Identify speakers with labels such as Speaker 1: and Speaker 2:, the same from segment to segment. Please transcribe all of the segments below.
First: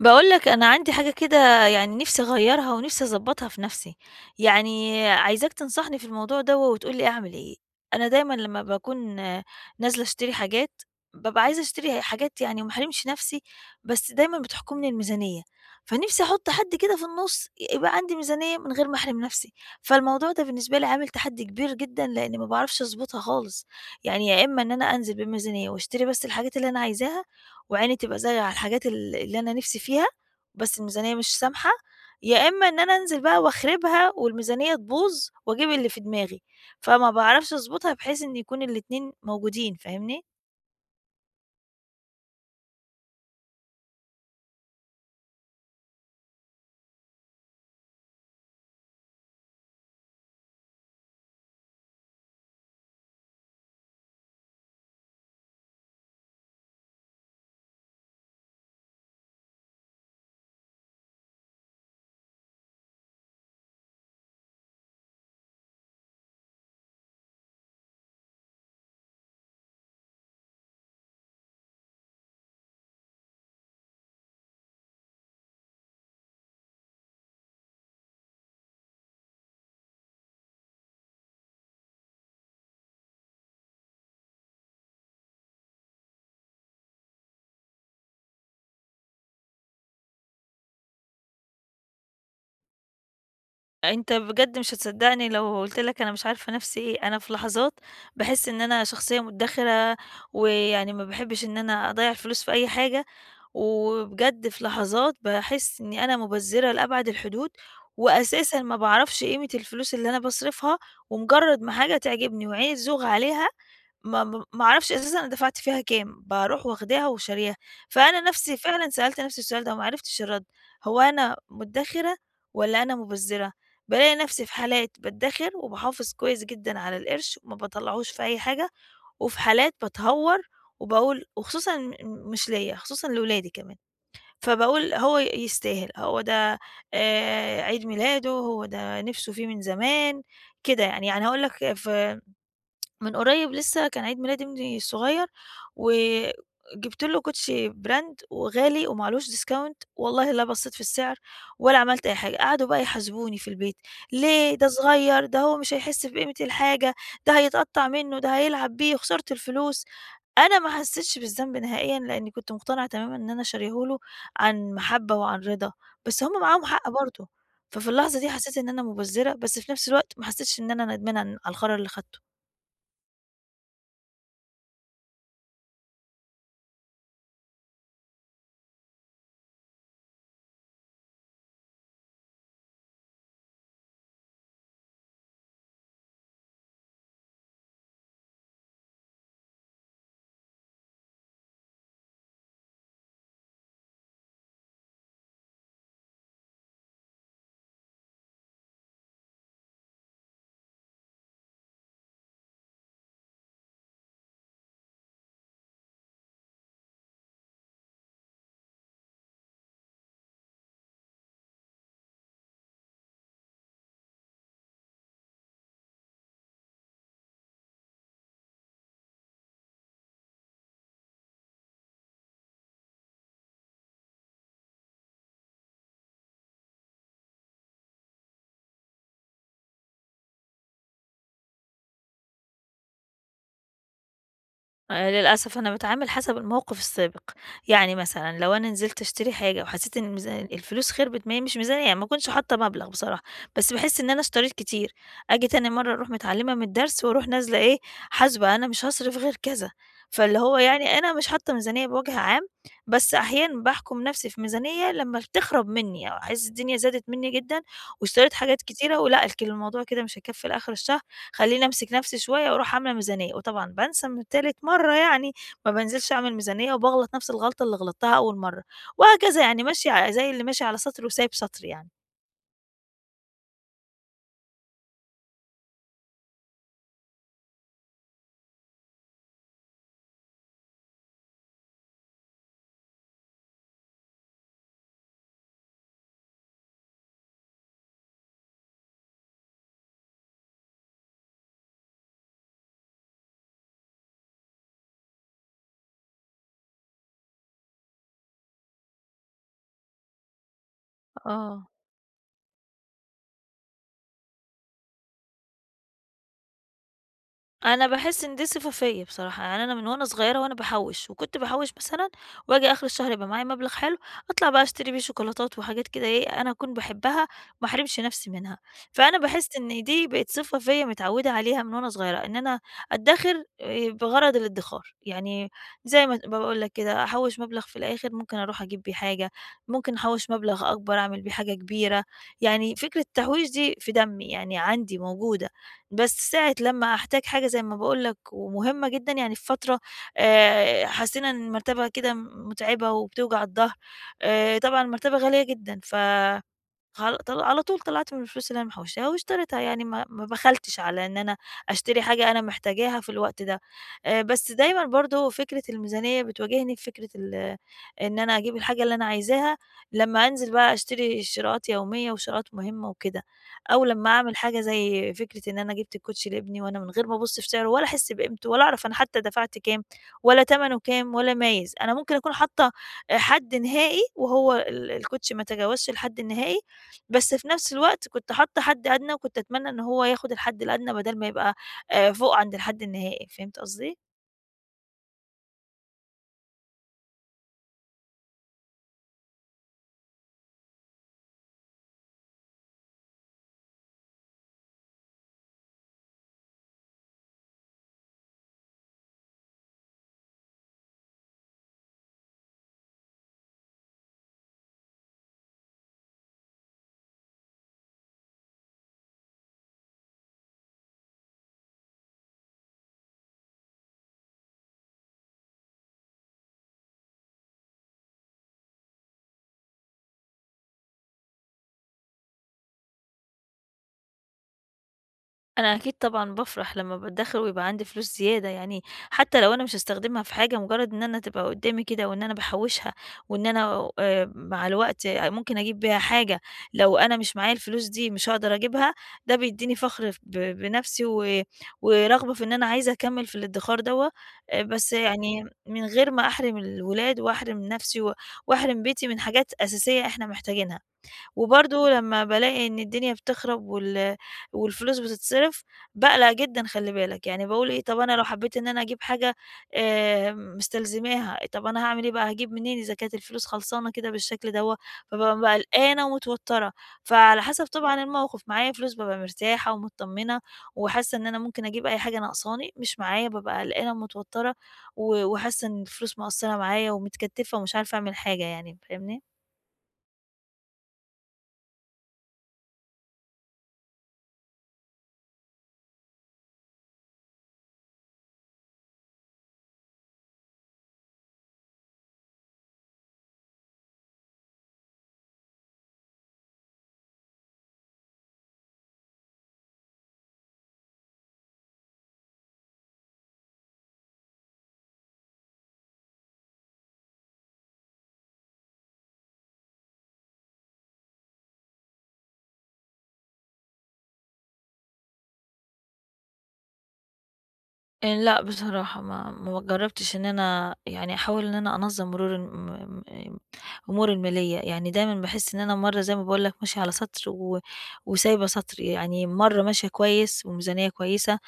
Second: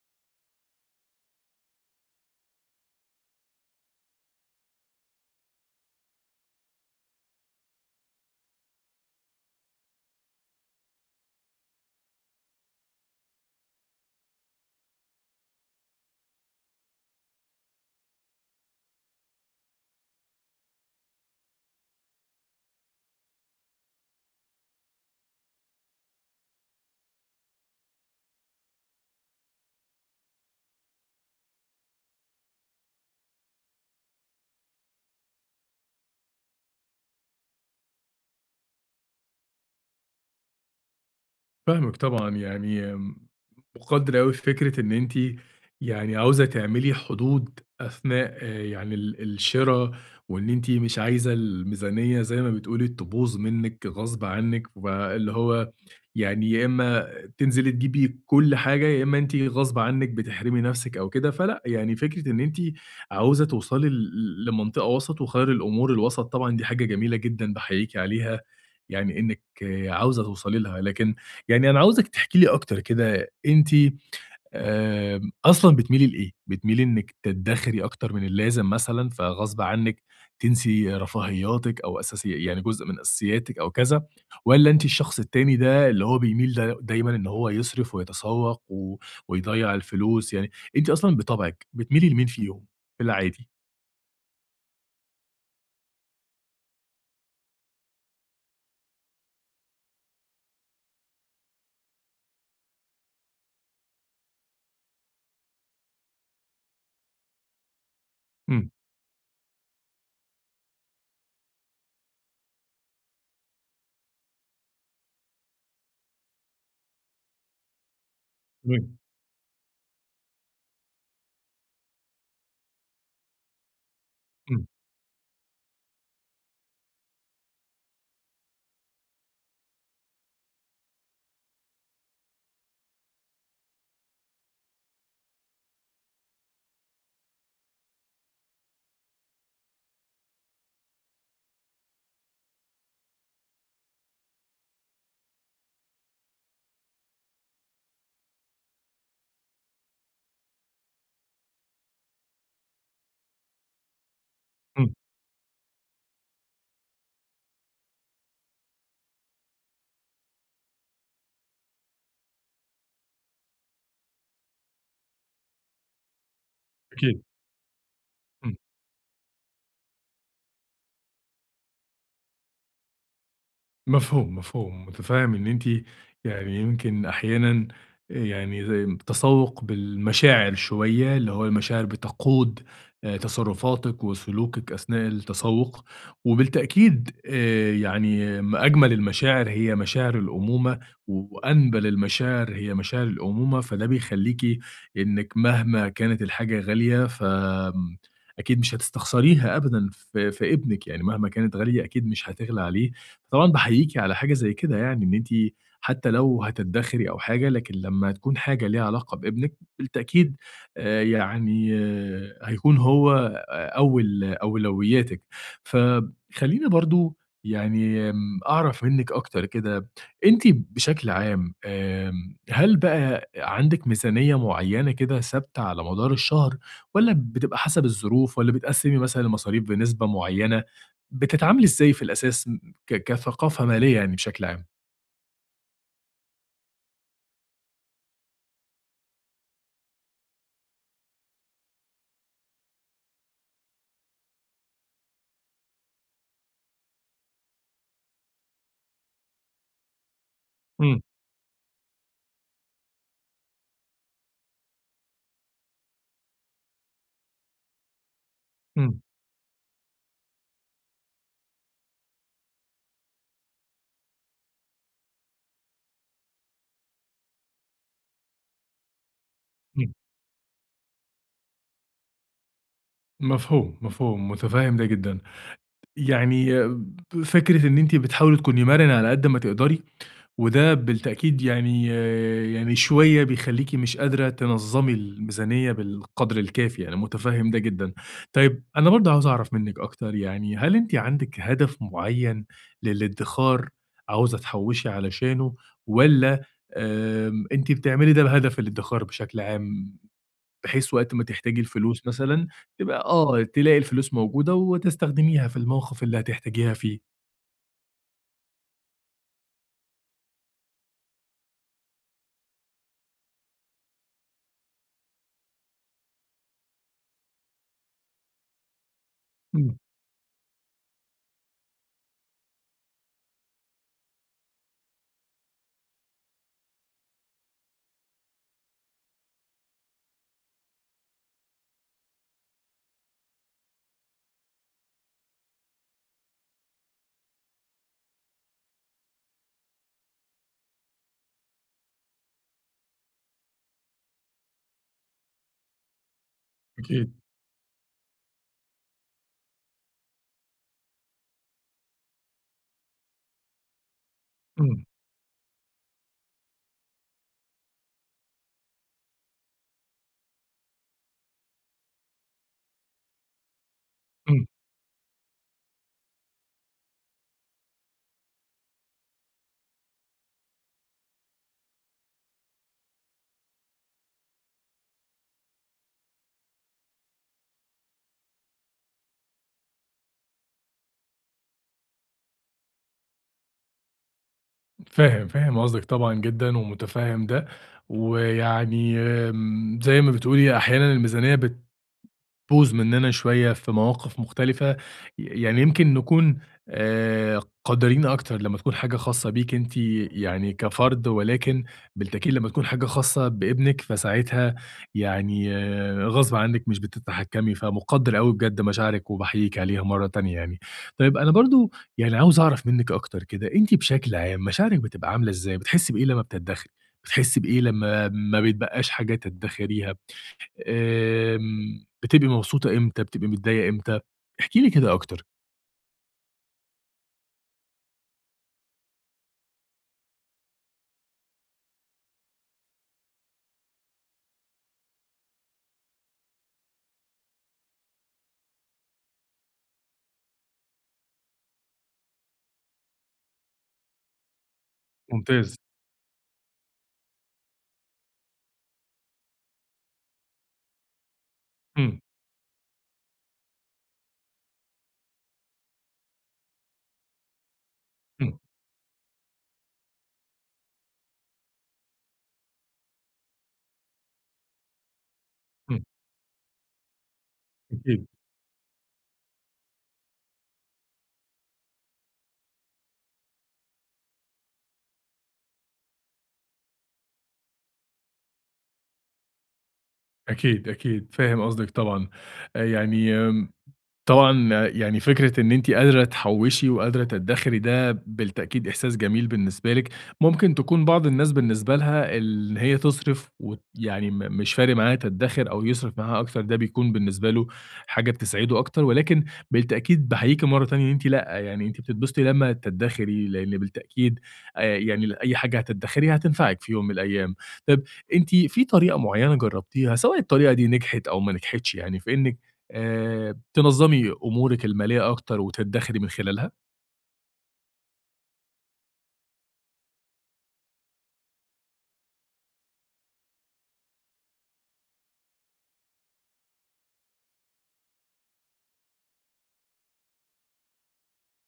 Speaker 1: باقول لك أنا عندي حاجة كده يعني نِفْسي أغيّرها ونِفْسي أضبّطها في نَفْسي، يعني عايزاك تنصحني في الموضوع دوّة وتقول لي أعمل إيه؟ أنا دايمًا لمّا باكون نازلة أشتري حاجات، بابقى عايزة أشتري حاجات يعني وما احرمش نَفْسي، بس دايمًا بتحكمني الميزانية، فنِفْسي أحُط حد كده في النُص يبقى عندي ميزانية من غير ما أحرم نَفْسي، فالموضوع ده بالنسبة لي عامل تحدّي كبير جدًا لإني ما باعرفش أضبطها خالص، يعني يا إمّا إن أنا أنزل بميزانية وأشتري بس الحاجات اللي أنا عايزاها، وعيني تبقى زايغة على الحاجات اللي أنا نِفْسي فيها، بس الميزانية مش سامحة، يا إمّا إن أنا أنزل بقى وأخربها والميزانية تبوظ وأجيب اللي في دماغي، فما باعرفش أضبطها بحيث إن يكون الاتنين موجودين، فاهمني؟
Speaker 2: فاهمِك طبعًا، يعني مُقدّر أوي فكرة إن أنتِ يعني عاوزة تعملي حدود أثناء يعني ال الشِرا، وإن أنتِ مش عايزة الميزانية زي ما بتقولي تبوظ منِّك غصب عنِّك، فاللي هو يعني يا إمّا تنزلي تجيبي كل حاجة، يا إمّا أنتِ غصب عنِّك بتحرمي نَفْسِك أو كده، فلأ، يعني فكرة إن أنتِ عاوزة توصلي لمنطقة وسط، وخير الأمور الوسط طبعًا دي حاجة جميلة جدًا باحييكِ عليها، يعني إنِّك آه، عاوزة توصلي لها، لكن يعني أنا عاوزِك تحكي لي أكتر كده، أنتِ أصلًا بتميلي لإيه؟ بتميلي إنِّك تدخري أكتر من اللازم مثلًا، فغصب عنِّك تنسي رفاهياتِك أو أساسي يعني جزء من أساسياتِك أو كذا، والّا أنتِ الشخص التاني ده اللي هو بيميل دايمًا إن هو يصرف ويتسوق ويضيّع الفلوس، يعني أنتِ أصلًا بطبعِك بتميلي لمين فيهم في العادي؟
Speaker 1: أنت بجد مش هتصدّقني لو قُلت لك أنا مش عارفة نَفْسي إيه، أنا في لحظات باحس إن أنا شخصية مُدّخِرة، ويعني ما باحبّش إن أنا أضيّع الفلوس في أي حاجة، وبجد في لحظات باحس إنّي أنا مُبذّرة لأبعد الحدود، وأساسًا
Speaker 2: إمم،
Speaker 1: ما باعرفش قيمة الفلوس اللي أنا باصرفها، ومجرّد ما حاجة تعجبني وعيني تزوغ عليها ما أعرفش أساسًا أنا دفعت فيها كام، باروح واخداها وشارياها، فأنا نفسي فعلًا
Speaker 2: تمام،
Speaker 1: سألت نفسي السؤال ده وما عرفتش الرد، هو أنا مدخرة والّا أنا مبذرة؟ بالاقي نفسي في
Speaker 2: إمم،
Speaker 1: حالات بادخر وباحافظ كويس جدًا على القرش وما باطلعهوش في أي حاجة، وفي حالات باتهور وباقول وخصوصًا مش ليّا، خصوصًا لولادي كمان، فباقول هو يستاهل، هو ده عيد ميلاده، هو ده نِفسه فيه من زمان، كده يعني. يعني هاقول لك في من قريب لسه كان عيد ميلاد ابني الصغير، وجِبت له كوتشي براند وغالي ومعلهوش discount، والله لا بصّيت في السعر ولا عملت أي حاجة، قعدوا بقى يحاسبوني في البيت، ليه ده
Speaker 2: إمم،
Speaker 1: صغير، ده هو مش هيحس بقيمة الحاجة، ده هيتقطّع منه، ده هيلعب بيه، خسرت الفلوس. أنا ما حسيتش بالذنب نهائيًا، لإني كنت مقتنعة تمامًا إن أنا شارياه له عن محبة وعن رضا، بس هم معاهم حق
Speaker 2: أكيد،
Speaker 1: برضه، ففي اللحظة دي
Speaker 2: إمم.
Speaker 1: حسيت إن أنا مُبذّرة، بس في نفس الوقت ما حسيتش إن أنا ندمانة على القرار اللي خدته.
Speaker 2: مفهوم، مفهوم، متفهم إن أنتِ يعني يمكن أحيانًا يعني زي تسوّق بالمشاعر شوية، اللي هو المشاعر بتقود تصرفاتِك وسلوكِك أثناء التسوّق، وبالتأكيد يعني ما أجمل المشاعر هي مشاعر الأمومة، وأنبل المشاعر هي مشاعر الأمومة، فده بيخلّيكِ إنِّك مهما كانت الحاجة غالية ف أكيد مش هتستخسريها أبدًا في ابنِك، يعني مهما كانت غالية أكيد مش هتغلى عليه فطبعًا باحييكِ على حاجة زي كده يعني، إن أنتِ حتى لو هتدخري أو حاجة، لكن لمّا تكون حاجة ليها علاقة بابنِك بالتأكيد يعني آه، هيكون هو أول أولوياتِك. فخلّيني برضه يعني أعرف منِّك أكتر كده، أنتِ بشكل عام هل بقى عندِك ميزانية معيّنة كده ثابتة على مدار الشهر والّا بتبقى حسب الظروف والّا بتقسّمي مثلًا المصاريف بنسبة معيّنة؟ بتتعاملي إزاي في الأساس كثقافة مالية يعني بشكل عام؟
Speaker 1: للأسف أنا باتعامل حسب الموقف السابق، يعني مثلًا لو أنا نزلت أشتري حاجة وحسيت إن الفلوس خربت ما هي مش ميزانية يعني ما اكونش حاطة مبلغ بصراحة، بس باحس إن أنا اشتريت كتير، آجي تاني مرّة أروح متعلمة من الدرس وأروح نازلة إيه، حاسبة أنا مش هاصرف غير كذا، فاللي هو يعني
Speaker 2: إمم،
Speaker 1: أنا مش حاطة ميزانية بوجه عام، بس أحيانًا باحكم نفسي في ميزانية لمّا بتخرب مني أو أحس الدنيا زادت مني جدًا واشتريت حاجات كتيرة،
Speaker 2: إمم،
Speaker 1: ولأ الك الموضوع كده مش هيكفي لآخر الشهر. خلّيني أمسك نفسي شوية وأروح عاملة ميزانية، وطبعًا بانسى من تالت مرّة يعني، ما بانزلش أعمل ميزانية وباغلط نفس الغلطة اللي غلطتها أول مرّة، وهكذا يعني ماشية
Speaker 2: إمم،
Speaker 1: ع زي اللي ماشي على سَطْر وسايب سَطْر يعني.
Speaker 2: مفهوم، مفهوم، متفهّم ده جدًا. يعني فكرة إن أنتِ بتحاولي تكوني مرنة على قد ما تقدري وده بالتأكيد يعني شوية بيخلّيكِ مش قادرة تنظّمي الميزانية بالقدر الكافي، أنا متفهّم ده جدًا. طيب أنا برضه عاوز أعرف منِّك أكتر يعني هل أنتِ عندِك هدف معيّن للادّخار عاوزة تحوّشي علشانه والّا أنتِ بتعملي ده بهدف الادّخار بشكل عام، بحيث وقت ما تحتاجي
Speaker 1: آه.
Speaker 2: الفلوس مثلًا تبقى آه، تلاقي الفلوس موجودة وتستخدميها في الموقف اللي هتحتاجيها فيه؟
Speaker 1: أنا باحس إن دي صفة فيّا بصراحة، يعني أنا من وأنا صغيرة وأنا باحوّش، وكنت باحوّش مثلًا وآجي آخر الشهر يبقى معايا مبلغ حلو، أطلع بقى أشتري بيه شوكولاتات وحاجات كده إيه، أنا أكون باحبها وما احرمش نفسي منها، فأنا باحس
Speaker 2: إمم،
Speaker 1: إن دي بقت صفة فيّا متعوّدة عليها من وأنا صغيرة، إن أنا أدّخر بغرض الادّخار، يعني زي ما باقول لك كده أحوّش مبلغ في الآخر ممكن أروح أجيب بيه حاجة، ممكن أحوّش مبلغ أكبر أعمل بيه حاجة كبيرة، يعني فكرة التحويش دي في دمي، يعني عندي موجودة. بس ساعة لمّا أحتاج حاجة زي ما باقول لك ومهمة جدًا، يعني في فترة حسينا إن المرتبة كده متعبة وبتوجع الضهر، طبعًا المرتبة غالية جدًا ف
Speaker 2: أكيد.
Speaker 1: خل طل على طول طلعت من الفلوس اللي أنا محوشاها واشتريتها، يعني ما بخلتش على إن أنا أشتري حاجة أنا محتاجاها في الوقت ده، بس
Speaker 2: إمم،
Speaker 1: دايمًا برضه فكرة الميزانية بتواجهني في فكرة إن أنا أجيب الحاجة اللي أنا عايزاها لمّا أنزل بقى أشتري شراءات يومية وشراءات مهمة وكده، أو لمّا أعمل
Speaker 2: إمم.
Speaker 1: حاجة زي فكرة إن أنا جبت الكوتشي لابني وأنا من غير ما أبُص في سعره ولا أحس بقيمته ولا أعرف أنا حتى دفعت كام ولا تمنه كام ولا مايز، أنا ممكن أكون حاطة آه، حد نهائي وهو الكوتشي ما تجاوزش الحد النهائي بس في نفس الوقت كنت حاطة حد أدنى، وكنت أتمنى إن هو ياخد الحد الأدنى بدل ما يبقى فوق عند الحد النهائي، فهمت قصدي؟
Speaker 2: فاهم، فاهم قصدِك طبعًا جدًا ومُتفهِّم ده، ويعني زي ما بتقولي أحيانًا الميزانية بوظ مننا شوية في مواقف مختلفة، يعني يمكن نكون قدّرين أكتر لمّا تكون حاجة خاصة بيك أنتِ يعني كفرد، ولكن بالتأكيد لمّا تكون حاجة خاصة بابنِك فساعتها يعني آه، غصب عنِّك مش بتتحكمي، فمُقدّر أوي بجد مشاعرِك وباحييكِ عليها مرّة تانية يعني. طيب أنا برضه يعني عاوز أعرف منِّك أكتر كده، أنتِ بشكل عام مشاعرِك بتبقى عاملة إزاي؟ بتحسّي بإيه لمّا بتتدخلي؟ بتحسّي بإيه لمّا ما بيتبقاش حاجة تدّخريها؟ بتبقي مبسوطة إمتى، بتبقي متضايقة إمتى؟ احكي لي كده أكتر.
Speaker 1: أنا أكيد طبعًا بافرح لمّا بادخّر ويبقى عندي فلوس زيادة، يعني حتى لو أنا مش هاستخدمها في حاجة، مجرد إن أنا تبقى قدامي كده وإن أنا باحوّشها، وإن أنا مع الوقت ممكن أجيب بيها حاجة لو أنا مش معايا الفلوس دي مش هاقدر أجيبها، ده بيدّيني فخر ف ب بنفسي ورغبة في إن أنا عايزة أكمّل في الادّخار دوّة، بس يعني
Speaker 2: ممتاز.
Speaker 1: من غير ما أحرم الولاد وأحرم نفسي وأحرم بيتي من حاجات أساسية إحنا محتاجينها. وبرضه
Speaker 2: إمم،
Speaker 1: لمّا بالاقي إن الدنيا بتخرب والفلوس بتتصرف، باقلق جدًا خلّي بالك، يعني باقول إيه طب أنا لو
Speaker 2: إمم،
Speaker 1: حبيت إن أنا أجيب حاجة مستلزماها، طب أنا هاعمل إيه بقى، هاجيب منين إذا كانت الفلوس خلصانة كده بالشكل دوّة، فبابقى
Speaker 2: إمم،
Speaker 1: قلقانة ومتوترة، فعلى حسب طبعًا
Speaker 2: أكيد،
Speaker 1: الموقف، معايا فلوس بابقى مرتاحة ومتطمنة وحاسة إن أنا ممكن أجيب أي حاجة ناقصاني، مش معايا بابقى قلقانة ومتوترة وحاسة إن الفلوس مقصرة معايا ومتكتفة ومش عارفة أعمل حاجة يعني، فاهمني؟
Speaker 2: أكيد، أكيد، فاهم قصدك طبعًا. يعني طبعًا يعني فكرة إن أنتِ قادرة تحوّشي وقادرة تدّخري ده بالتأكيد إحساس جميل بالنسبة لِك، ممكن تكون بعض الناس بالنسبة لها إن هي تصرف يعني مش فارق معاها تدّخر أو يصرف معاها أكتر، ده بيكون بالنسبة له حاجة بتسعده أكتر، ولكن بالتأكيد باحييكِ مرّة تانية إن أنتِ لأ، يعني أنتِ بتتبسطي لمّا تدّخري، لإن بالتأكيد يعني أي حاجة هتدّخريها هتنفعِك في يوم من الأيام. طب أنتِ في طريقة معيّنة جرّبتيها، سواء الطريقة دي نجحت أو ما نجحتش يعني في إنِّك تنظّمي أمورِك المالية أكتر وتدّخري من خلالها؟
Speaker 1: لأ بصراحة ما جرّبتش إن أنا يعني أحاول إن أنا أنظّم مرور الم- م م أموري المالية، يعني دايمًا باحس إن أنا مرّة زي ما باقول لك ماشية على سَطر وسايبة سَطر، يعني مرّة ماشية كويس وميزانية كويسة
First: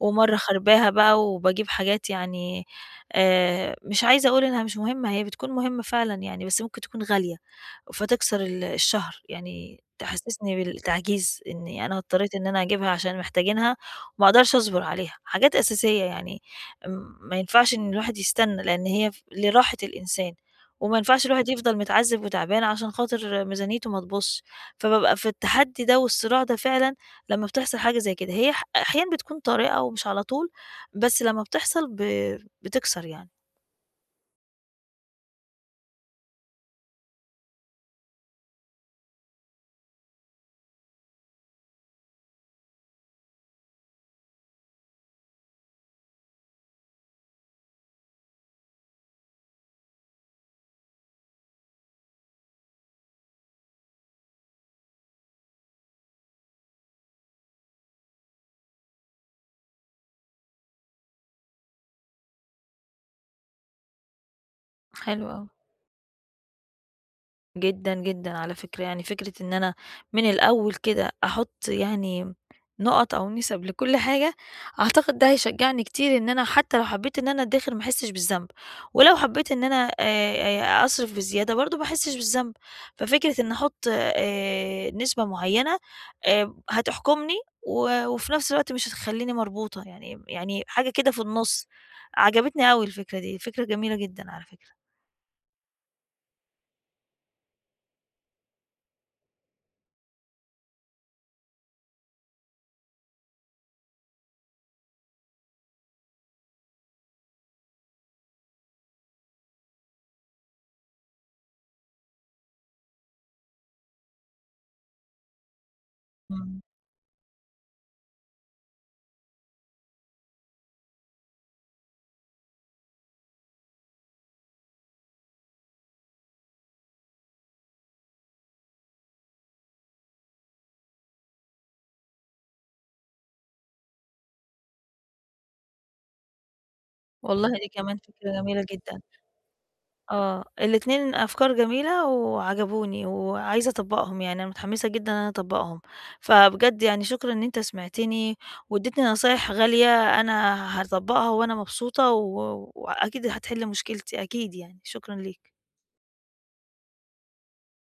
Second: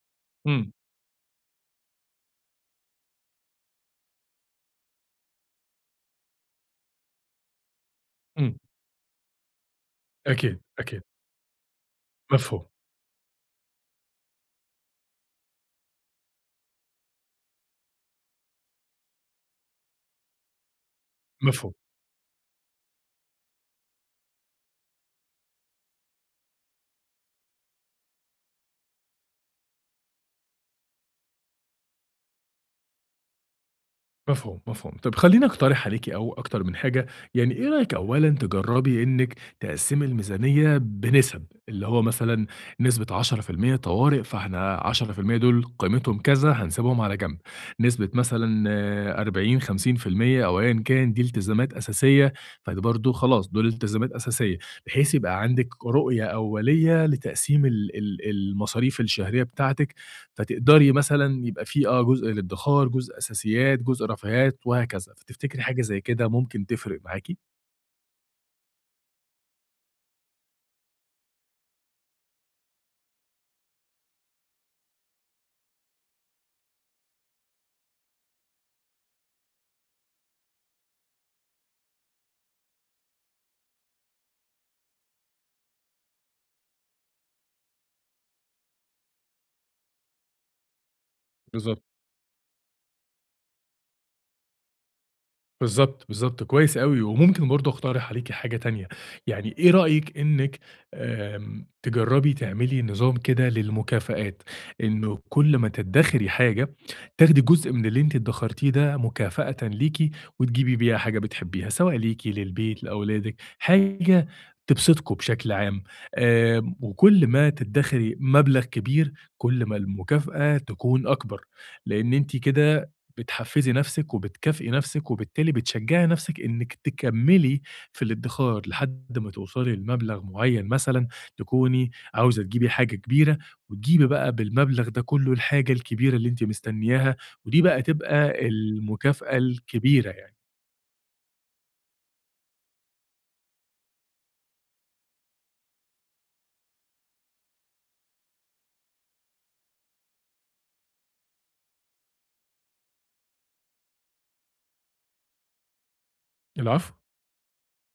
Speaker 1: ومرّة
Speaker 2: إمم،
Speaker 1: خرباها بقى وباجيب حاجات يعني مش عايزة أقول إنها مش مهمة، هي بتكون مهمة فعلًا يعني، بس ممكن تكون غالية، فتكسر
Speaker 2: إمم،
Speaker 1: الشهر، يعني
Speaker 2: أكيد،
Speaker 1: تحسسني
Speaker 2: أكيد،
Speaker 1: بالتعجيز إني أنا اضطريت إن أنا
Speaker 2: مفهوم،
Speaker 1: أجيبها عشان محتاجينها وما أقدرش أصبر عليها، حاجات أساسية يعني ما ينفعش إن الواحد يستنى، لإن هي ف لراحة الإنسان، وما ينفعش الواحد
Speaker 2: مفهوم.
Speaker 1: يفضل متعذب وتعبان عشان خاطر ميزانيته ما تبوظش، فبابقى في التحدي ده والصراع ده فعلًا لمّا بتحصل حاجة زي كده، هي أحيانًا بتكون طارئة ومش على طول، بس لمّا بتحصل بتكسر يعني.
Speaker 2: مفهوم، مفهوم. طب خلّيني أقترح عليكِ أو أكتر من حاجة، يعني إيه رأيِك أولًا تجرّبي إنِّك تقسّمي الميزانية بنِسَب، اللي هو مثلًا نسبة 10% طوارئ، فإحنا 10% دول قيمتهم كذا، هنسيبهم على جنب، نسبة مثلًا 40، 50% أو أيًا كان دي التزامات أساسية، فده برضه خلاص دول التزامات أساسية، بحيث يبقى عندِك رؤية أولية لتقسيم ال المصاريف الشهرية بتاعتِك فتقدري مثلًا يبقى في آه، جزء للادخار، جزء أساسيات، جزء رفاهيات وهكذا،
Speaker 1: حلو أوي.
Speaker 2: فتفتكري حاجة زي كده ممكن تفرق معاكِ؟
Speaker 1: جدًا، جدًا على فكرة، يعني فكرة إن أنا من الأول كده أحُط يعني نُقط أو نِسَب لكل حاجة، أعتقد ده هيشجّعني كتير إن أنا حتى لو حبّيت إن أنا أدّخر ما أحسّش بالذنب، ولو حبّيت إن أنا أصرف بزيادة برضه ما أحسّش بالذنب، ففكرة إني أحُط نسبة معيّنة هتحكُمني وفي نَفْس الوقت مش هتخلّيني مربوطة، يعني حاجة كده في النُص، عجبتني أوي الفكرة دي، فكرة جميلة جدًا على فكرة.
Speaker 2: بالضبط، بالضبط، كويس أوي، وممكن برضه أقترح عليكِ حاجة تانية، يعني إيه رأيِك إنِّك تجرّبي تعملي نظام كده للمكافآت، إنه كل ما تدّخري حاجة تاخدي جزء من اللي أنتِ ادّخرتيه ده مكافأةً ليكِ، وتجيبي بيها حاجة بتحبيها، سواء ليكِ، للبيت، لأولادِك، حاجة تبسطكم بشكل عام،
Speaker 1: إمم.
Speaker 2: وكل ما تدّخري مبلغ كبير، كل ما المكافأة تكون أكبر، لإن أنتِ كده بتحفّزي نَفْسِك وبتكافئي نَفْسِك، وبالتالي بتشجّعي نَفْسِك إنِّك تكمّلي في الادّخار لحد ما توصلي لمبلغ معيّن مثلًا، تكوني عاوزة تجيبي حاجة كبيرة، وتجيبي بقى بالمبلغ ده كُلّه الحاجة الكبيرة اللي أنتِ مستنياها،
Speaker 1: والله
Speaker 2: ودي
Speaker 1: دي
Speaker 2: بقى
Speaker 1: كمان فكرة
Speaker 2: تبقى
Speaker 1: جميلة جدًا.
Speaker 2: المكافأة الكبيرة يعني.
Speaker 1: آه، الاتنين أفكار جميلة وعجبوني، وعايزة أطبّقهم، يعني أنا متحمسة جدًا إن أنا أطبّقهم، فبجد يعني شكرًا إن أنت سمعتني، وادّيتني نصايح غالية أنا هاطبّقها وأنا مبسوطة وأكيد هتحل مشكلتي، أكيد يعني، شكرًا ليك.
Speaker 2: العفو.